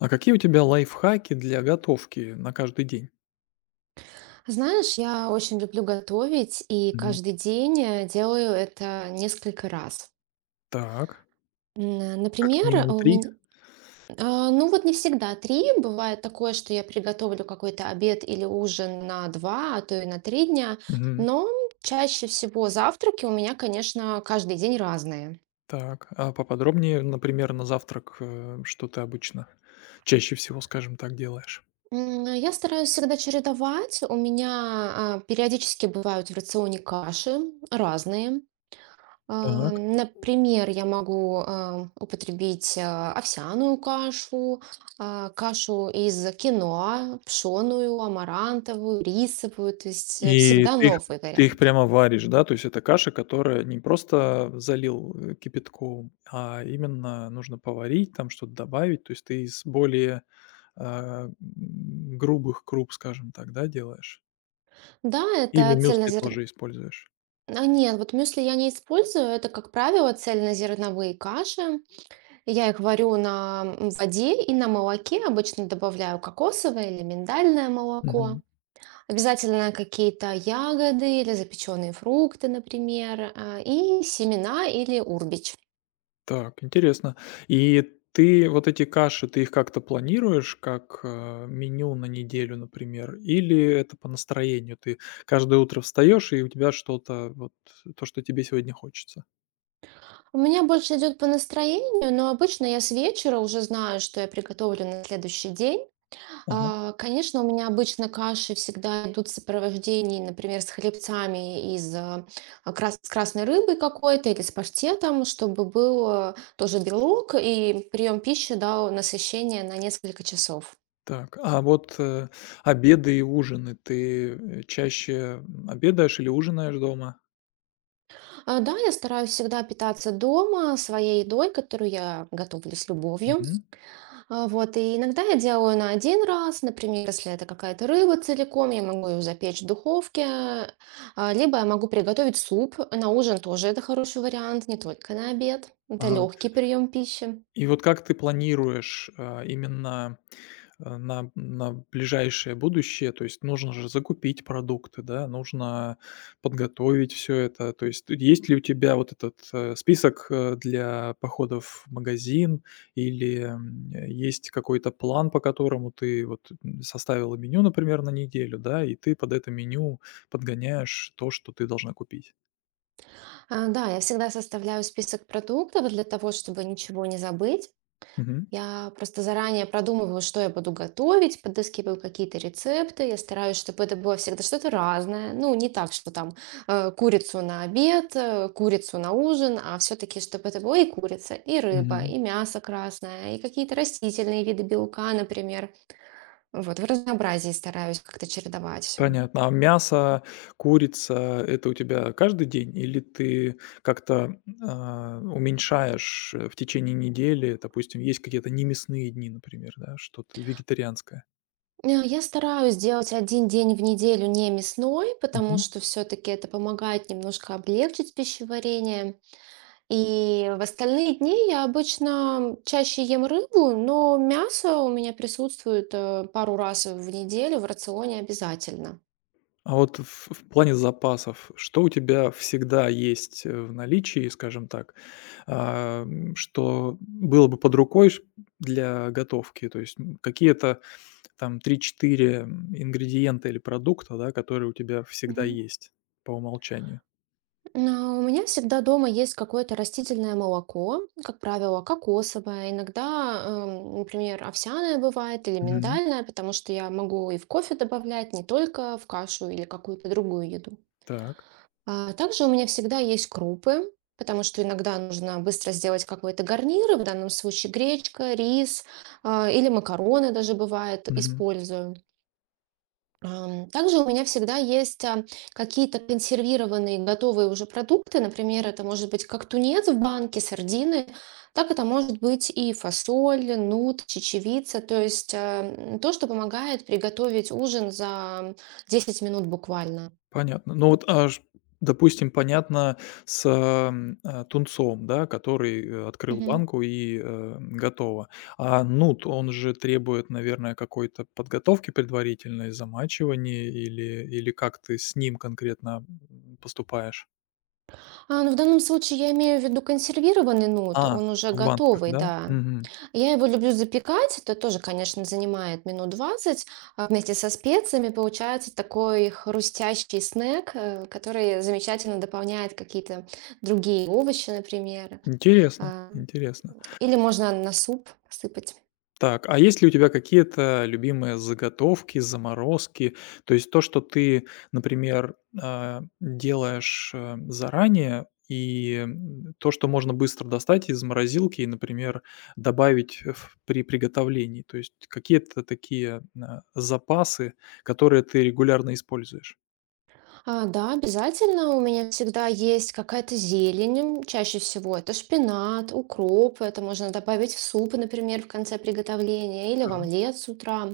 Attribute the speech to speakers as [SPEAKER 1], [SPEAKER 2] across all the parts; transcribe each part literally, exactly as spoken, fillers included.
[SPEAKER 1] А какие у тебя лайфхаки для готовки на каждый день?
[SPEAKER 2] Знаешь, я очень люблю готовить и
[SPEAKER 1] Мгм.
[SPEAKER 2] каждый день э, делаю это несколько раз.
[SPEAKER 1] Так,
[SPEAKER 2] М,
[SPEAKER 1] как
[SPEAKER 2] Например,
[SPEAKER 1] минимум
[SPEAKER 2] у
[SPEAKER 1] три.
[SPEAKER 2] меня, а, ну вот не всегда три, бывает такое, что я приготовлю какой-то обед или ужин на два, а то и на три дня,
[SPEAKER 1] Мгм.
[SPEAKER 2] но чаще всего завтраки у меня, конечно, каждый день разные.
[SPEAKER 1] Так, а поподробнее, например, на завтрак, э, что ты обычно чаще всего, скажем так, делаешь?
[SPEAKER 2] М, Я стараюсь всегда чередовать. У меня а, периодически бывают в рационе каши разные. А,
[SPEAKER 1] Так.
[SPEAKER 2] Например, я могу а, употребить а, овсяную кашу, а, кашу из киноа, пшеную, амарантовую, рисовую, то есть э,
[SPEAKER 1] И
[SPEAKER 2] всегда
[SPEAKER 1] ты их
[SPEAKER 2] новый
[SPEAKER 1] ты их
[SPEAKER 2] вариант.
[SPEAKER 1] прямо варишь, да? То есть это каша, которая не просто залил, э, кипятком, а именно нужно поварить, там что-то добавить. То есть ты из более, а, м, грубых круп, скажем так, да, делаешь?
[SPEAKER 2] Да,
[SPEAKER 1] Или
[SPEAKER 2] это
[SPEAKER 1] мюсли
[SPEAKER 2] цельнозерновые.
[SPEAKER 1] тоже используешь?
[SPEAKER 2] А нет, вот мюсли я не использую, это, как правило, цельнозерновые каши. Я их варю на м, воде и на молоке, обычно добавляю кокосовое или миндальное молоко. Обязательно какие-то ягоды или запеченные фрукты, например, а, и семена или урбич.
[SPEAKER 1] Так, интересно. И ты вот эти каши, ты их как-то планируешь, как, э, меню на неделю, например? Или это по настроению? Ты каждое утро встаешь, и у тебя что-то, вот то, что тебе сегодня хочется?
[SPEAKER 2] У меня больше идет по настроению, но обычно я с вечера уже знаю, что я приготовлю на следующий день.
[SPEAKER 1] Ага.
[SPEAKER 2] А, Конечно, у меня обычно каши всегда идут в сопровождении, например, с хлебцами из а, крас- с красной рыбы какой-то или с паштетом, чтобы был а, тоже белок и прием пищи дал насыщение на несколько часов.
[SPEAKER 1] Так, а вот, э, обеды и ужины, ты, э, чаще, м, обедаешь или ужинаешь дома?
[SPEAKER 2] А, да, я стараюсь всегда питаться дома своей едой, которую я готовлю с любовью.
[SPEAKER 1] Мгм.
[SPEAKER 2] А, вот, и иногда я делаю на один раз, например, если это какая-то рыба целиком, я могу ее запечь в духовке, а, либо я могу приготовить суп. На ужин тоже это хороший вариант, не только на обед. Это
[SPEAKER 1] Ага.
[SPEAKER 2] легкий прием пищи.
[SPEAKER 1] И вот как ты планируешь, а, именно, э, на на ближайшее будущее? То есть нужно же закупить продукты, да, нужно подготовить все это. То есть есть ли у тебя вот этот, э, список, э, для походов в магазин или, м, э, есть какой-то план, по которому ты вот, м, составила меню, например, на неделю, да, и ты под это меню подгоняешь то, что ты должна купить?
[SPEAKER 2] А, да, я всегда составляю список продуктов для того, чтобы ничего не забыть. Я просто заранее продумываю, что я буду готовить, подыскиваю какие-то рецепты. Я стараюсь, чтобы это было всегда что-то разное. Ну, не так, что там э, курицу на обед, э, курицу на ужин, а все-таки, чтобы это было и курица, и рыба,
[SPEAKER 1] Мгм.
[SPEAKER 2] и мясо красное, и какие-то растительные виды белка, например. Вот, в разнообразии стараюсь как-то чередовать все.
[SPEAKER 1] Понятно. А мясо, курица- это у тебя каждый день или ты как-то, а, уменьшаешь, э, в течение недели? Допустим, есть какие-то немясные дни, например, да, что-то вегетарианское.
[SPEAKER 2] Э, Я стараюсь делать один день в неделю не мясной, потому
[SPEAKER 1] Мгм.
[SPEAKER 2] что все-таки это помогает немножко облегчить пищеварение. И в остальные дни я обычно чаще ем рыбу, но мясо у меня присутствует э, пару раз в неделю в рационе обязательно.
[SPEAKER 1] А вот в в плане запасов, что у тебя всегда есть, э, в наличии, скажем так, ам, что было бы под рукой ш для готовки? То есть, м, какие-то там три-четыре ингредиента или продукта, да, которые у тебя всегда
[SPEAKER 2] Мгм.
[SPEAKER 1] есть по умолчанию.
[SPEAKER 2] Но у меня всегда дома есть какое-то растительное молоко, как правило, кокосовое, иногда, эм, например, овсяное бывает или
[SPEAKER 1] Мгм.
[SPEAKER 2] миндальное, потому что я могу и в кофе добавлять, не только в кашу или какую-то другую еду.
[SPEAKER 1] Так.
[SPEAKER 2] А также у меня всегда есть крупы, потому что иногда нужно быстро сделать какой-то гарнир, и в данном случае гречка, рис, а, или макароны даже бывает
[SPEAKER 1] Мгм.
[SPEAKER 2] использую. Ам, Также у меня всегда есть а, какие-то консервированные готовые уже продукты. Например, это может быть как тунец в банке, сардины, так это может быть и фасоль, нут, чечевица. То есть а, м, то, что помогает приготовить ужин за десять минут буквально.
[SPEAKER 1] Понятно. Ну вот, а ш допустим, понятно с, ам, а, тунцом, да, который, э, открыл
[SPEAKER 2] Мгм.
[SPEAKER 1] банку и, э, готово. А нут, он же требует, наверное, какой-то подготовки предварительной, замачивания или или как ты с ним конкретно, м, поступаешь?
[SPEAKER 2] А, ну, в данном случае я имею в виду консервированный нут,
[SPEAKER 1] А,
[SPEAKER 2] он уже
[SPEAKER 1] в банках,
[SPEAKER 2] готовый,
[SPEAKER 1] да?
[SPEAKER 2] да.
[SPEAKER 1] Мгм.
[SPEAKER 2] Я его люблю запекать. Это тоже, конечно, занимает минут двадцать. А вместе со специями получается такой хрустящий снэк, э, который замечательно дополняет какие-то другие овощи, например.
[SPEAKER 1] Интересно
[SPEAKER 2] А,
[SPEAKER 1] интересно.
[SPEAKER 2] Или можно на суп сыпать.
[SPEAKER 1] Так, а есть ли у тебя какие-то любимые заготовки, заморозки? То есть то, что ты, например, а, делаешь, э, заранее, и, м, то, что можно быстро достать из морозилки и, например, добавить в при приготовлении. То есть какие-то такие, а, запасы, которые ты регулярно используешь?
[SPEAKER 2] А, да, обязательно у меня всегда есть какая-то зелень. м, Чаще всего это шпинат, укроп. Это можно добавить в суп, например, в конце приготовления или в
[SPEAKER 1] Да.
[SPEAKER 2] омлет с утра.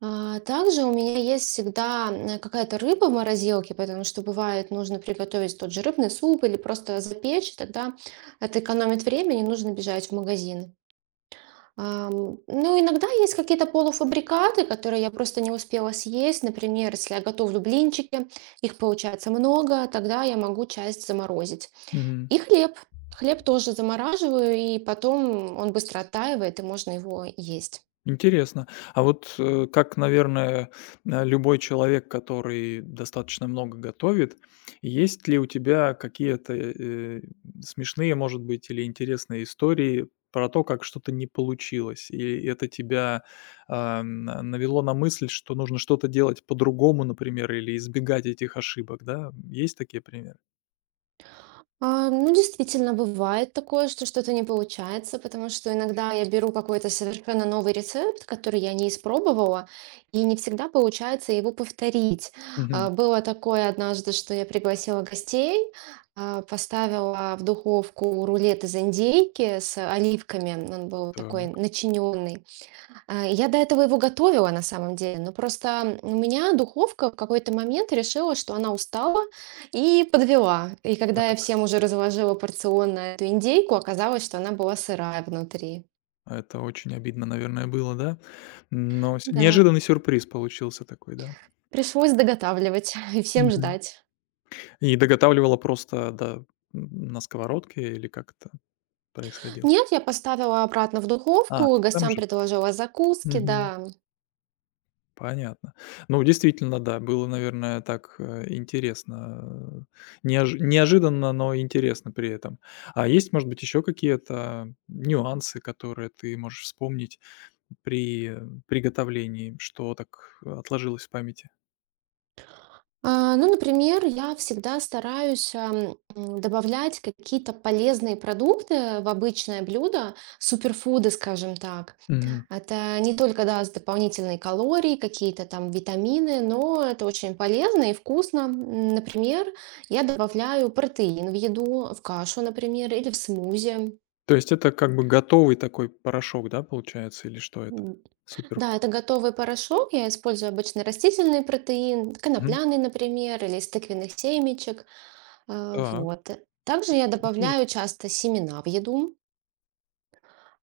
[SPEAKER 2] А, также у меня есть всегда, м, какая-то рыба в морозилке, потому что бывает нужно приготовить тот же рыбный суп или просто запечь, тогда это экономит время, не нужно бежать в магазин. Ам, ну, иногда есть какие-то полуфабрикаты, которые я просто не успела съесть. Например, если я готовлю блинчики, их получается много, тогда я могу часть заморозить.
[SPEAKER 1] Мгм.
[SPEAKER 2] И хлеб. Хлеб тоже замораживаю, и потом он быстро оттаивает, и можно его есть.
[SPEAKER 1] Интересно. А вот, э, как, наверное, э, любой человек, который достаточно много готовит, есть ли у тебя какие-то, э, смешные, может быть, или интересные истории про то, как что-то не получилось? И это тебя, а, на навело на мысль, что нужно что-то делать по-другому, например, или избегать этих ошибок, да? Есть такие примеры?
[SPEAKER 2] А, ну, действительно, бывает такое, что что-то не получается, потому что иногда я беру какой-то совершенно новый рецепт, который я не испробовала, и не всегда получается его повторить.
[SPEAKER 1] Мгм.
[SPEAKER 2] А, было такое однажды, что я пригласила гостей, а, поставила в духовку рулет из индейки с оливками, он был такой
[SPEAKER 1] Так,
[SPEAKER 2] начиненный. А, я до этого его готовила на самом деле, но просто у меня духовка в какой-то момент решила, что она устала и подвела. И когда я
[SPEAKER 1] так.
[SPEAKER 2] всем уже разложила порционно эту индейку, оказалось, что она была сырая внутри.
[SPEAKER 1] Это очень обидно, наверное, было, да? Но с
[SPEAKER 2] Да,
[SPEAKER 1] неожиданный сюрприз получился такой, да?
[SPEAKER 2] пришлось доготавливать и всем ждать.
[SPEAKER 1] И доготавливала просто, до м, на сковородке или как это происходило?
[SPEAKER 2] Нет, я поставила обратно в
[SPEAKER 1] А,
[SPEAKER 2] духовку,
[SPEAKER 1] там
[SPEAKER 2] гостям
[SPEAKER 1] же?
[SPEAKER 2] предложила закуски,
[SPEAKER 1] Мгм.
[SPEAKER 2] да.
[SPEAKER 1] Понятно. Ну, действительно, да, было, наверное, так, э, интересно, э, неожи неожиданно, но интересно при этом. А есть, может быть, еще какие-то нюансы, которые ты можешь вспомнить при э, приготовлении, что так отложилось в памяти?
[SPEAKER 2] А, ну, например, я всегда стараюсь ам, м, добавлять какие-то полезные продукты в обычное блюдо, суперфуды, скажем так.
[SPEAKER 1] Мгм.
[SPEAKER 2] Это не только даст дополнительные калории, какие-то там витамины, но это очень полезно и вкусно. М, Например, я добавляю протеин в еду, в кашу, например, или в смузи.
[SPEAKER 1] То есть это как бы готовый такой порошок, да, получается, или что это?
[SPEAKER 2] М,
[SPEAKER 1] Супер.
[SPEAKER 2] Да, это готовый порошок. Я использую обычно растительный протеин,
[SPEAKER 1] Мгм.
[SPEAKER 2] конопляный, например, или из тыквенных семечек. А,
[SPEAKER 1] Так,
[SPEAKER 2] Вот. Также я
[SPEAKER 1] интере
[SPEAKER 2] добавляю часто семена в еду.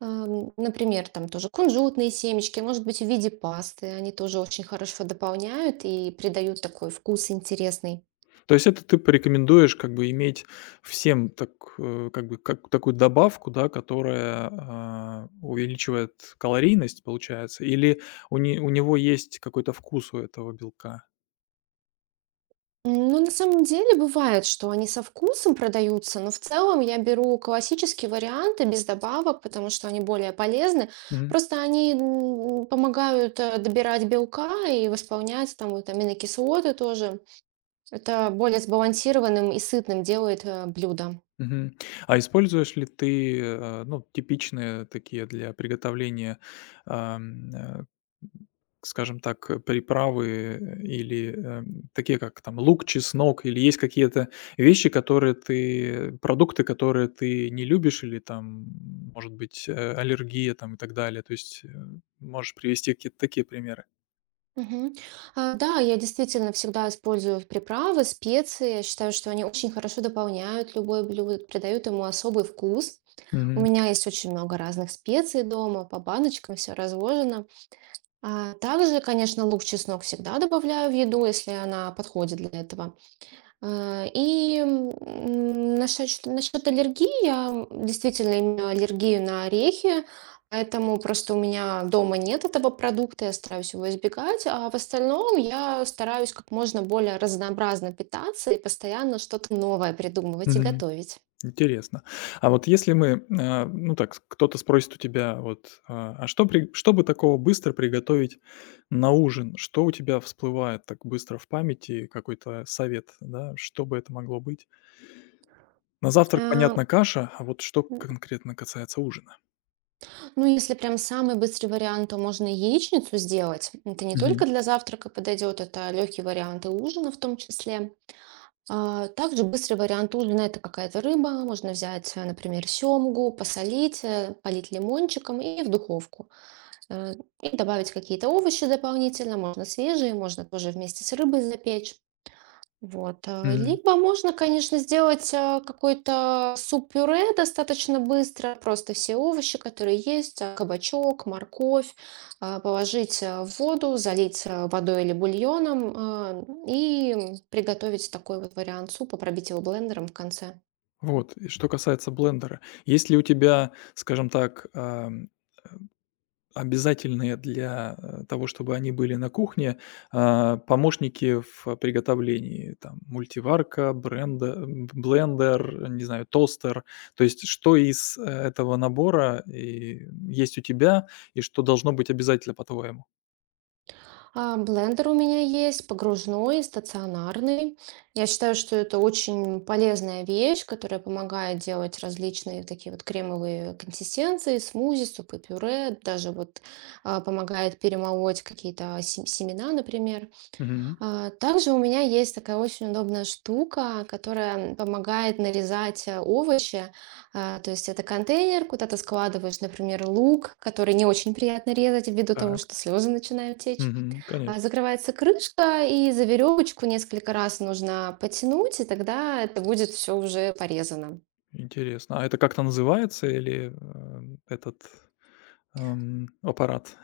[SPEAKER 2] Ам, Например, там тоже кунжутные семечки, может быть, в виде пасты. Они тоже очень хорошо дополняют и придают такой вкус интересный.
[SPEAKER 1] То есть это ты порекомендуешь как бы иметь всем так, э, как бы как такую добавку, да, которая, а, увеличивает калорийность, получается, или у не у него есть какой-то вкус у этого белка?
[SPEAKER 2] М, Ну, на самом деле бывает, что они со вкусом продаются, но в целом я беру классические варианты без добавок, потому что они более полезны. Просто они м, помогают э, добирать белка и восполнять там вот аминокислоты тоже. Это более сбалансированным и сытным делает э, блюдо.
[SPEAKER 1] Мгм. А используешь ли ты, э, ну, типичные такие для приготовления, ам, э, скажем так, э, приправы, э, или, эм, такие, как там лук, чеснок, или есть какие-то вещи, которые ты э, продукты, которые ты не любишь, или там, может быть, э, аллергия там и так далее? То есть, э, можешь привести какие-то такие примеры?
[SPEAKER 2] Мгм. А, Да, я действительно всегда использую приправы, специи. Я считаю, что они очень хорошо дополняют любое блюдо, придают ему особый вкус. У
[SPEAKER 1] Мгм.
[SPEAKER 2] меня есть очень много разных специй дома, по баночкам все разложено. А также, конечно, лук, чеснок всегда добавляю в еду, если она подходит для этого. А, и, м, Насчет насчет аллергии, я действительно имею аллергию на орехи, поэтому просто у меня дома нет этого продукта, я стараюсь его избегать. А в остальном я стараюсь как можно более разнообразно питаться и постоянно что-то новое придумывать и готовить.
[SPEAKER 1] Интересно. А вот если мы, а, ну так, с- кто-то спросит у тебя, вот, а а что, при, что бы такого быстро приготовить на ужин? Что у тебя всплывает так быстро в памяти? Какой-то совет, да? Что бы это могло быть? На завтрак,
[SPEAKER 2] А,
[SPEAKER 1] понятно, каша, а вот что конкретно касается ужина?
[SPEAKER 2] ну, если прям самый быстрый вариант, то можно яичницу сделать. Это не
[SPEAKER 1] Мгм.
[SPEAKER 2] только для завтрака подойдет, это легкий вариант и ужина в том числе. А, Также быстрый вариант ужина — это какая-то рыба. Можно взять, э, например, семгу, посолить, э, полить лимончиком и в духовку. Э, И добавить какие-то овощи дополнительно. Можно свежие, можно тоже вместе с рыбой запечь. Вот. а,
[SPEAKER 1] Мгм.
[SPEAKER 2] Либо можно, конечно, сделать а, какой-то суп-пюре достаточно быстро. Просто все овощи, которые есть, а, кабачок, морковь, а, положить а, в воду, залить а, водой или бульоном, а, и приготовить такой вот вариант супа, пробить его блендером в конце.
[SPEAKER 1] Вот, и что касается блендера, есть ли у тебя, скажем так, а, обязательные для, э, того, чтобы они были на кухне, а, помощники в приготовлении: там мультиварка, бренда м, блендер, не знаю, тостер. То есть что из, э, этого набора и есть у тебя, и что должно быть обязательно, по-твоему?
[SPEAKER 2] А, Блендер у меня есть, погружной, стационарный. Я считаю, что это очень полезная вещь, которая помогает делать различные такие вот кремовые консистенции, смузи, супы, пюре, даже вот а, помогает перемолоть какие-то сем- семена, например.
[SPEAKER 1] Мгм.
[SPEAKER 2] А, также у меня есть такая очень удобная штука, которая помогает нарезать, э, овощи. А, то есть это контейнер, куда ты складываешь, например, лук, который не очень приятно резать ввиду того,
[SPEAKER 1] Так.
[SPEAKER 2] что слезы начинают течь.
[SPEAKER 1] Мгм.
[SPEAKER 2] А,
[SPEAKER 1] Конечно.
[SPEAKER 2] закрывается крышка, и за веревочку несколько раз нужно потянуть, и тогда это будет все уже порезано.
[SPEAKER 1] Интересно. А это как-то называется или, э, этот, эм, аппарат?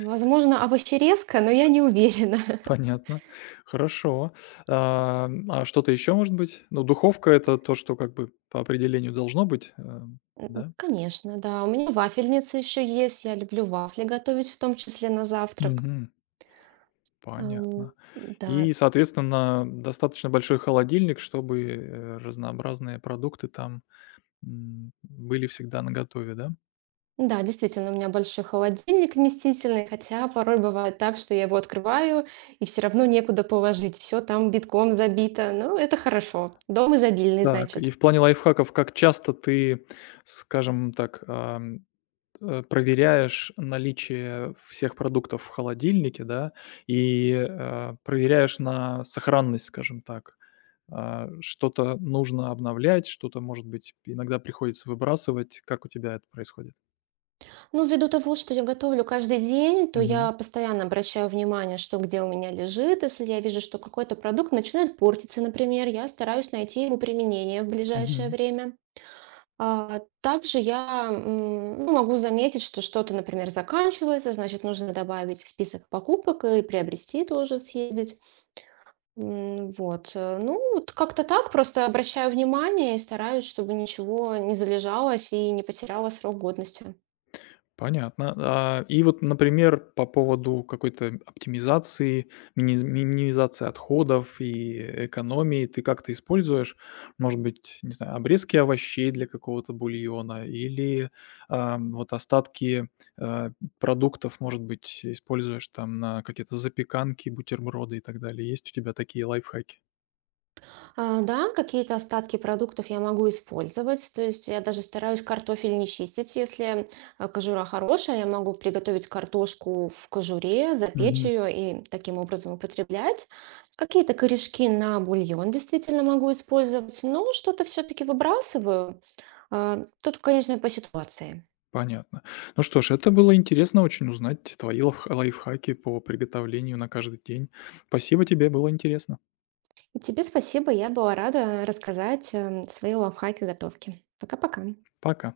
[SPEAKER 2] Возможно, овощерезка, но я не уверена.
[SPEAKER 1] Понятно. Хорошо. Ам, а что-то еще может быть? Ну, духовка- это то, что как бы по определению должно быть, эм,
[SPEAKER 2] М,
[SPEAKER 1] да?
[SPEAKER 2] Конечно, да. У меня вафельница еще есть. Я люблю вафли готовить, в том числе на завтрак.
[SPEAKER 1] Мгм.
[SPEAKER 2] Ам,
[SPEAKER 1] Понятно.
[SPEAKER 2] да.
[SPEAKER 1] И, соответственно, достаточно большой холодильник, чтобы, э, разнообразные продукты там, м, были всегда наготове, да?
[SPEAKER 2] Да, действительно, у меня большой холодильник вместительный, хотя порой бывает так, что я его открываю, и все равно некуда положить. Все там битком забито. Ну, это хорошо. Дом изобильный,
[SPEAKER 1] Так, и
[SPEAKER 2] значит.
[SPEAKER 1] в плане лайфхаков, как часто ты, скажем так, э, проверяешь наличие всех продуктов в холодильнике, да, и, э, проверяешь на сохранность, скажем так. А, что-то нужно обновлять, что-то, может быть, иногда приходится выбрасывать. Как у тебя это происходит?
[SPEAKER 2] Ну, ввиду того, что я готовлю каждый день, то
[SPEAKER 1] Мгм.
[SPEAKER 2] я постоянно обращаю внимание, что где у меня лежит. Если я вижу, что какой-то продукт начинает портиться, например, я стараюсь найти ему применение в ближайшее
[SPEAKER 1] Мгм.
[SPEAKER 2] время. А, также я, м, ну, могу заметить, что что-то, например, заканчивается, значит, нужно добавить в список покупок и приобрести тоже, съездить. М, вот, э, ну, вот как-то так, просто обращаю внимание и стараюсь, чтобы ничего не залежалось и не потеряло срок годности.
[SPEAKER 1] Понятно. А, и вот, например, по поводу какой-то оптимизации, миниз минимизации отходов и экономии ты как-то используешь, может быть, не знаю, обрезки овощей для какого-то бульона или, ам, вот остатки, э, продуктов, может быть, используешь там на какие-то запеканки, бутерброды и так далее. Есть у тебя такие лайфхаки?
[SPEAKER 2] А, да, какие-то остатки продуктов я могу использовать. То есть я даже стараюсь картофель не чистить. Если а, кожура хорошая, я могу приготовить картошку в кожуре, запечь ее и таким образом употреблять. Какие-то корешки на бульон действительно могу использовать, но что-то все-таки выбрасываю. А, Тут, конечно, по ситуации.
[SPEAKER 1] Понятно. Ну что ж, это было интересно очень узнать твои лайф- лайфхаки по приготовлению на каждый день. Спасибо тебе, было интересно.
[SPEAKER 2] И тебе спасибо, я была рада рассказать эм, свои лайфхаки готовки. Пока-пока.
[SPEAKER 1] Пока.